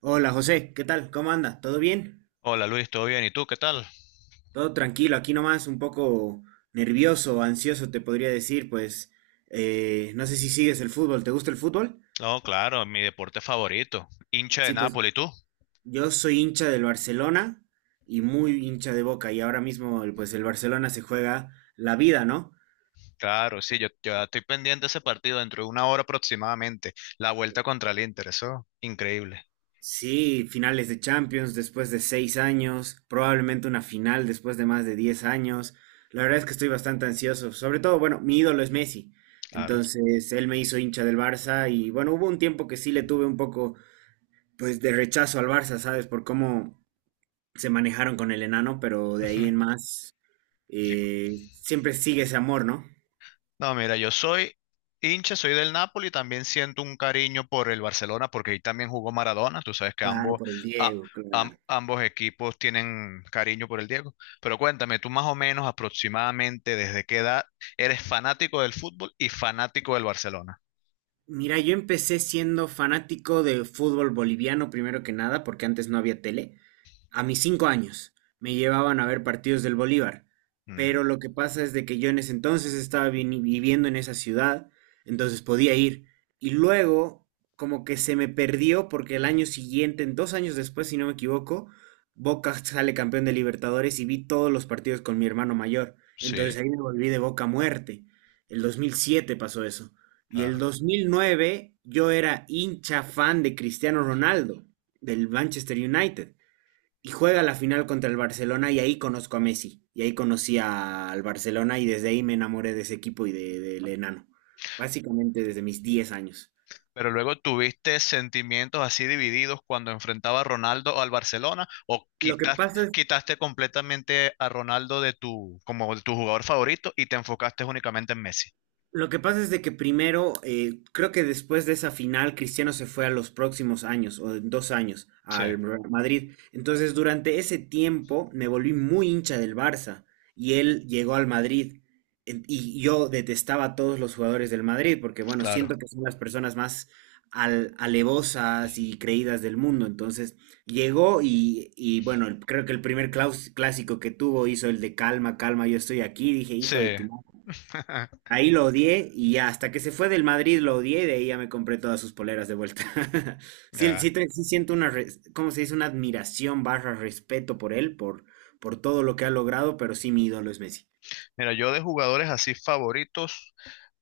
Hola José, ¿qué tal? ¿Cómo anda? ¿Todo bien? Hola Luis, ¿todo bien? ¿Y tú qué tal? Todo tranquilo, aquí nomás un poco nervioso, ansioso te podría decir, pues no sé si sigues el fútbol, ¿te gusta el fútbol? No, claro, mi deporte favorito. Hincha de Sí, pues Nápoles, ¿y tú? yo soy hincha del Barcelona y muy hincha de Boca y ahora mismo pues el Barcelona se juega la vida, ¿no? Claro, sí, yo estoy pendiente de ese partido dentro de una hora aproximadamente. La vuelta contra el Inter, eso, increíble, Sí, finales de Champions después de 6 años, probablemente una final después de más de 10 años. La verdad es que estoy bastante ansioso. Sobre todo, bueno, mi ídolo es Messi. claro. Entonces, él me hizo hincha del Barça y bueno, hubo un tiempo que sí le tuve un poco, pues, de rechazo al Barça, ¿sabes? Por cómo se manejaron con el enano, pero de ahí en más, Ujú. Siempre sigue ese amor, ¿no? No, mira, yo soy hincha, soy del Napoli, también siento un cariño por el Barcelona porque ahí también jugó Maradona, tú sabes que Claro, ambos, por el a- Diego, claro. ambos equipos tienen cariño por el Diego. Pero cuéntame, tú más o menos aproximadamente desde qué edad eres fanático del fútbol y fanático del Barcelona. Mira, yo empecé siendo fanático de fútbol boliviano primero que nada, porque antes no había tele. A mis 5 años me llevaban a ver partidos del Bolívar, Mm, pero lo que pasa es de que yo en ese entonces estaba viviendo en esa ciudad, entonces podía ir. Y luego, como que se me perdió porque el año siguiente, en 2 años después, si no me equivoco, Boca sale campeón de Libertadores y vi todos los partidos con mi hermano mayor. sí, Entonces ahí me volví de Boca a muerte. El 2007 pasó eso. Y el claro. 2009 yo era hincha fan de Cristiano Ronaldo, del Manchester United. Y juega la final contra el Barcelona y ahí conozco a Messi. Y ahí conocí al Barcelona y desde ahí me enamoré de ese equipo y del enano. Básicamente desde mis 10 años. Pero luego tuviste sentimientos así divididos cuando enfrentaba a Ronaldo al Barcelona o Lo que quitaste, pasa es quitaste completamente a Ronaldo de tu, como de tu jugador favorito y te enfocaste únicamente en Messi. Lo que pasa es de que primero, creo que después de esa final, Cristiano se fue a los próximos años, o en 2 años, Sí, al Real Madrid. Entonces, durante ese tiempo me volví muy hincha del Barça y él llegó al Madrid. Y yo detestaba a todos los jugadores del Madrid porque, bueno, claro. siento que son las personas más alevosas y creídas del mundo. Entonces, llegó bueno, creo que el primer clásico que tuvo hizo el de calma, calma, yo estoy aquí. Dije, hijo de Sí. tu madre. Ahí lo odié y ya, hasta que se fue del Madrid lo odié y de ahí ya me compré todas sus poleras de vuelta. Sí, sí, Ya. Sí siento una, ¿cómo se dice? Una admiración barra respeto por él, por todo lo que ha logrado, pero sí mi ídolo es Messi. Mira, yo de jugadores así favoritos,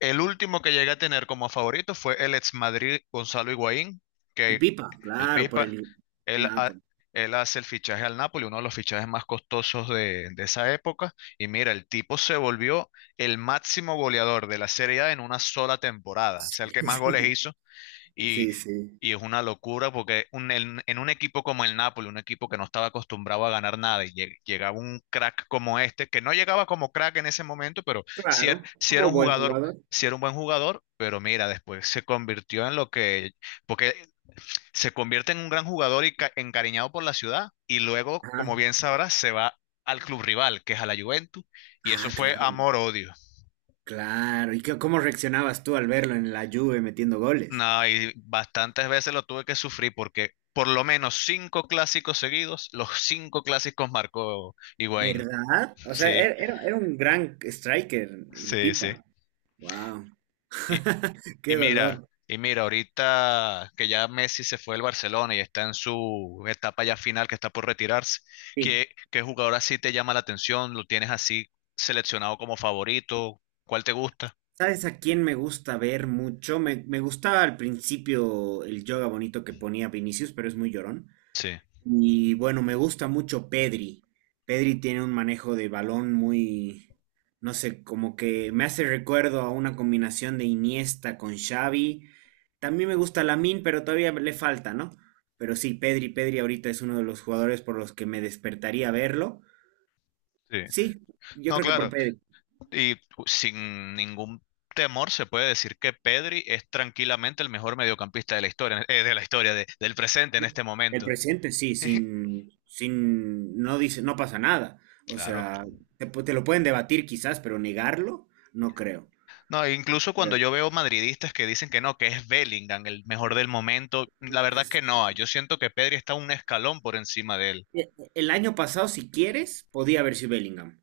el último que llegué a tener como favorito fue el ex Madrid Gonzalo Higuaín, El que Pipa, El claro, por Pipa, el... él, Nada, ha- por... él hace el fichaje al Napoli, uno de los fichajes más costosos de esa época. Y mira, el tipo se volvió el máximo goleador de la Serie A en una sola temporada. O Sí, sea, el que más goles sí, hizo. Y, sí, sí. y es una locura porque en un equipo como el Napoli, un equipo que no estaba acostumbrado a ganar nada, y llegaba un crack como este, que no llegaba como crack en ese momento, pero Claro, sí era como un buen jugador. jugador. Sí era un buen jugador, pero mira, después se convirtió en lo que porque se convierte en un gran jugador y encariñado por la ciudad y luego, Ajá. como bien sabrás, se va al club rival, que es a la Juventus, y eso Ah, fue claro, amor-odio. claro. ¿Y cómo reaccionabas tú al verlo en la Juve metiendo goles? No, y bastantes veces lo tuve que sufrir porque por lo menos cinco clásicos seguidos, los cinco clásicos marcó Higuaín. ¿Verdad? O sea, Sí, era un gran striker, el sí, sí. Pipa. Wow. Y, Qué Y mira, dolor. y mira, ahorita que ya Messi se fue del Barcelona y está en su etapa ya final, que está por retirarse, Sí. ¿qué jugador así te llama la atención? ¿Lo tienes así seleccionado como favorito? ¿Cuál te gusta? ¿Sabes a quién me gusta ver mucho? Me gustaba al principio el yoga bonito que ponía Vinicius, pero es muy llorón. Sí, Y bueno, me gusta mucho Pedri. Pedri tiene un manejo de balón muy, no sé, como que me hace recuerdo a una combinación de Iniesta con Xavi. También me gusta Lamine, pero todavía le falta, ¿no? Pero sí, Pedri, Pedri ahorita es uno de los jugadores por los que me despertaría verlo. sí. Sí, yo No, creo que por claro. Pedri. Y sin ningún temor se puede decir que Pedri es tranquilamente el mejor mediocampista de la historia, del presente en este El momento. presente, sí, sin, sin, no dice, no pasa nada. O Claro. sea, te lo pueden debatir quizás, pero negarlo, no creo. No, e incluso cuando yo O veo madridistas que dicen que no, que es Bellingham el mejor del momento, la verdad que no, yo siento que Pedri está un escalón por encima de él. El año pasado, si quieres, podía haber sido Bellingham,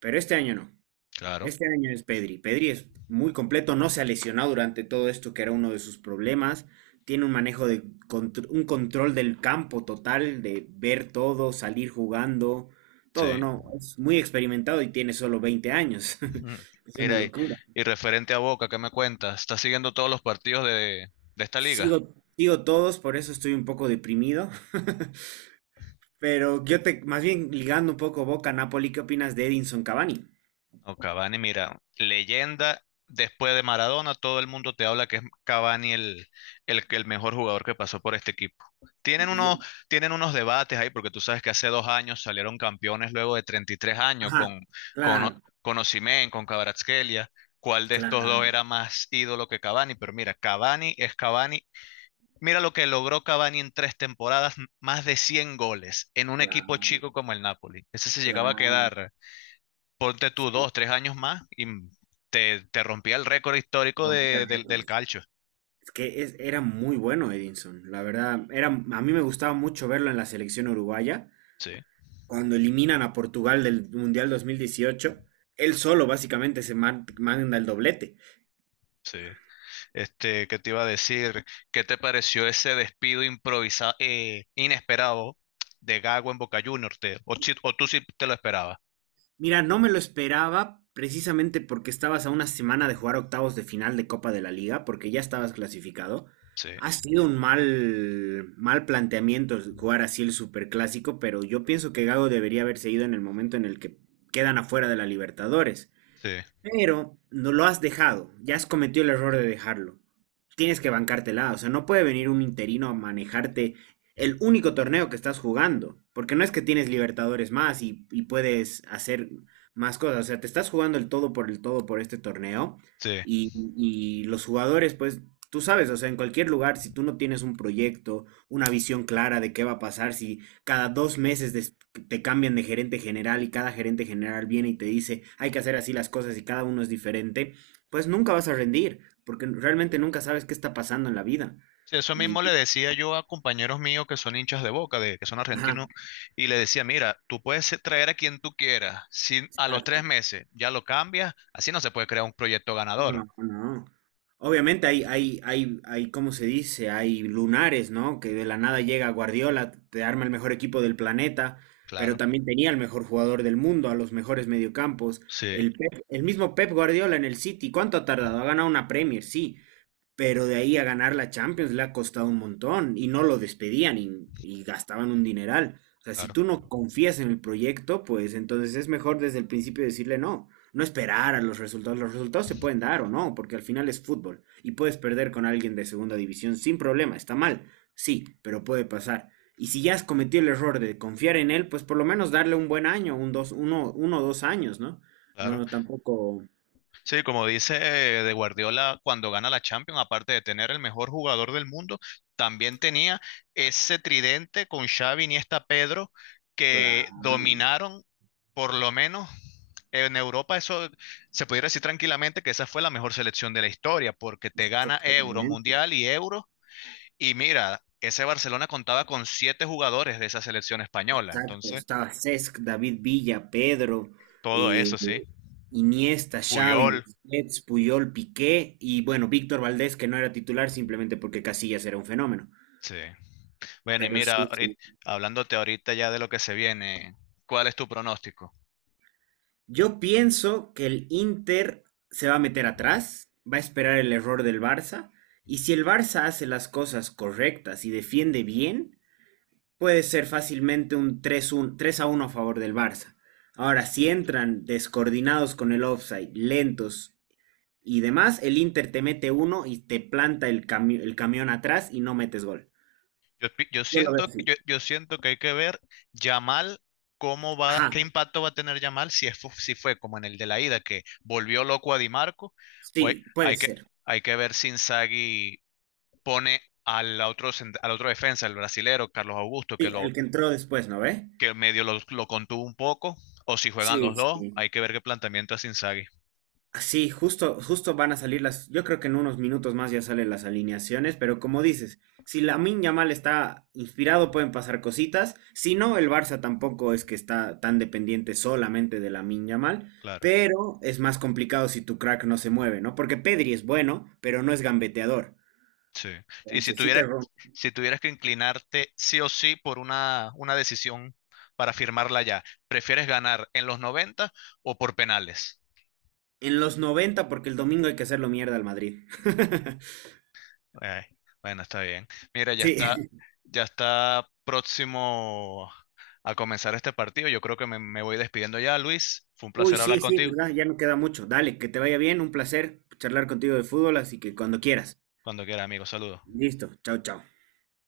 pero este año no. Claro, Este año es Pedri. Pedri es muy completo, no se ha lesionado durante todo esto, que era uno de sus problemas. Tiene un manejo de un control del campo total, de ver todo, salir jugando, todo, sí. no. Es muy experimentado y tiene solo 20 años. Mm. Es una Mira, y, locura. y referente a Boca, ¿qué me cuentas? ¿Estás siguiendo todos los partidos de esta liga? Sigo, sigo todos, por eso estoy un poco deprimido. Pero más bien ligando un poco Boca a Napoli, ¿qué opinas de Edinson Cavani? No, Cavani, mira, leyenda, después de Maradona, todo el mundo te habla que es Cavani el mejor jugador que pasó por este equipo. Tienen unos, Y- tienen unos debates ahí, porque tú sabes que hace 2 años salieron campeones luego de 33 años Ajá, con, O- claro, con Osimhen, con Kvaratskhelia. ¿Cuál de estos dos claro, era más ídolo que Cavani? Pero mira, Cavani es Cavani. Mira lo que logró Cavani en 3 temporadas, más de 100 goles en un equipo claro, chico como el Napoli. Ese se llegaba a claro. quedar ponte tú dos, tres años más y te rompía el récord histórico Romper del récords. calcio. Es que era muy bueno Edinson, la verdad, era, a mí me gustaba mucho verlo en la selección uruguaya, Sí, cuando eliminan a Portugal del Mundial 2018, él solo básicamente se manda el doblete. sí. Este, ¿qué te iba a decir? ¿Qué te pareció ese despido improvisado, inesperado de Gago en Boca Juniors? Te- o, si- o tú sí te lo esperabas. Mira, no me lo esperaba precisamente porque estabas a una semana de jugar octavos de final de Copa de la Liga, porque ya estabas clasificado. Sí, Ha sido un mal, mal planteamiento jugar así el superclásico, pero yo pienso que Gago debería haberse ido en el momento en el que quedan afuera de la Libertadores. sí, Pero no lo has dejado, ya has cometido el error de dejarlo. Tienes que bancártela, o sea, no puede venir un interino a manejarte el único torneo que estás jugando, porque no es que tienes Libertadores más y puedes hacer más cosas, o sea, te estás jugando el todo por este torneo sí. Y los jugadores, pues, tú sabes, o sea, en cualquier lugar, si tú no tienes un proyecto, una visión clara de qué va a pasar, si cada 2 meses te cambian de gerente general y cada gerente general viene y te dice hay que hacer así las cosas y cada uno es diferente, pues nunca vas a rendir, porque realmente nunca sabes qué está pasando en la vida. Sí, eso Y, mismo le decía yo a compañeros míos que son hinchas de Boca, que son argentinos, ajá, y le decía, mira, tú puedes traer a quien tú quieras, si a los tres exacto. meses ya lo cambias, así no se puede crear un proyecto ganador. No, no. Obviamente hay, ¿cómo se dice? Hay lunares, ¿no? Que de la nada llega Guardiola, te arma el mejor equipo del planeta, pero Claro. también tenía el mejor jugador del mundo, a los mejores mediocampos. Sí, El mismo Pep Guardiola en el City, ¿cuánto ha tardado? Ha ganado una Premier, sí, pero de ahí a ganar la Champions le ha costado un montón y no lo despedían gastaban un dineral. O sea, si claro, tú no confías en el proyecto, pues entonces es mejor desde el principio decirle no, no esperar a los resultados. Los resultados se pueden dar o no, porque al final es fútbol y puedes perder con alguien de segunda división sin problema, está mal, sí, pero puede pasar. Y si ya has cometido el error de confiar en él, pues por lo menos darle un buen año, uno o dos años, ¿no? claro. No tampoco Sí, como dice de Guardiola, cuando gana la Champions, aparte de tener el mejor jugador del mundo, también tenía ese tridente con Xavi, Iniesta, Pedro, la que dominaron por lo menos en Europa. Eso se pudiera decir tranquilamente que esa fue la mejor selección de la historia, porque te gana Euro, claro. Mundial y Euro. Y mira, ese Barcelona contaba con siete jugadores de esa selección española. Exacto, Entonces, estaba Cesc, David Villa, Pedro, todo eh, eso, sí. Iniesta, Xavi, Puyol, Busquets, Puyol, Piqué y bueno, Víctor Valdés, que no era titular simplemente porque Casillas era un fenómeno. sí. Bueno, y Pero sí, mira, sí. hablándote ahorita ya de lo que se viene, ¿cuál es tu pronóstico? Yo pienso que el Inter se va a meter atrás, va a esperar el error del Barça y si el Barça hace las cosas correctas y defiende bien, puede ser fácilmente un 3 a uno a favor del Barça. Ahora, si entran descoordinados con el offside, lentos, y demás, el Inter te mete uno y te planta el camión atrás y no metes gol. Yo, pi- yo Yo lo veo siento, que- así. yo, yo siento que hay que ver Yamal, cómo va, Ajá, qué impacto va a tener Yamal si fue como en el de la ida, que volvió loco a Di Marco, o hay, sí, puede hay que, ser. hay que ver si Inzaghi pone al otro, al otro defensa, el brasilero, Carlos Augusto, que, Sí, lo, el que entró después, ¿no ve? que medio lo, lo contuvo un poco, o si juegan Sí, los dos, sí. hay que ver qué planteamiento hace Inzaghi, Sí, justo, justo van a salir las. Yo creo que en unos minutos más ya salen las alineaciones, pero como dices, si Lamine Yamal está inspirado, pueden pasar cositas. Si no, el Barça tampoco es que está tan dependiente solamente de Lamine Yamal, claro. pero es más complicado si tu crack no se mueve, ¿no? Porque Pedri es bueno, pero no es gambeteador. Sí. Y si Entonces, sí, tuviera, si tuvieras que inclinarte sí o sí por una decisión para firmarla ya, ¿prefieres ganar en los 90 o por penales? en los 90 porque el domingo hay que hacerlo mierda al Madrid. Eh, bueno, está bien. Mira, ya está, Sí. ya está próximo a comenzar este partido. Yo creo que me voy despidiendo ya, Luis. Fue un Uy, placer sí, hablar sí, contigo. ¿verdad? Ya no queda mucho. Dale, que te vaya bien. Un placer charlar contigo de fútbol, así que cuando quieras. Cuando quiera, amigo. Saludos. Listo. Chao, chao.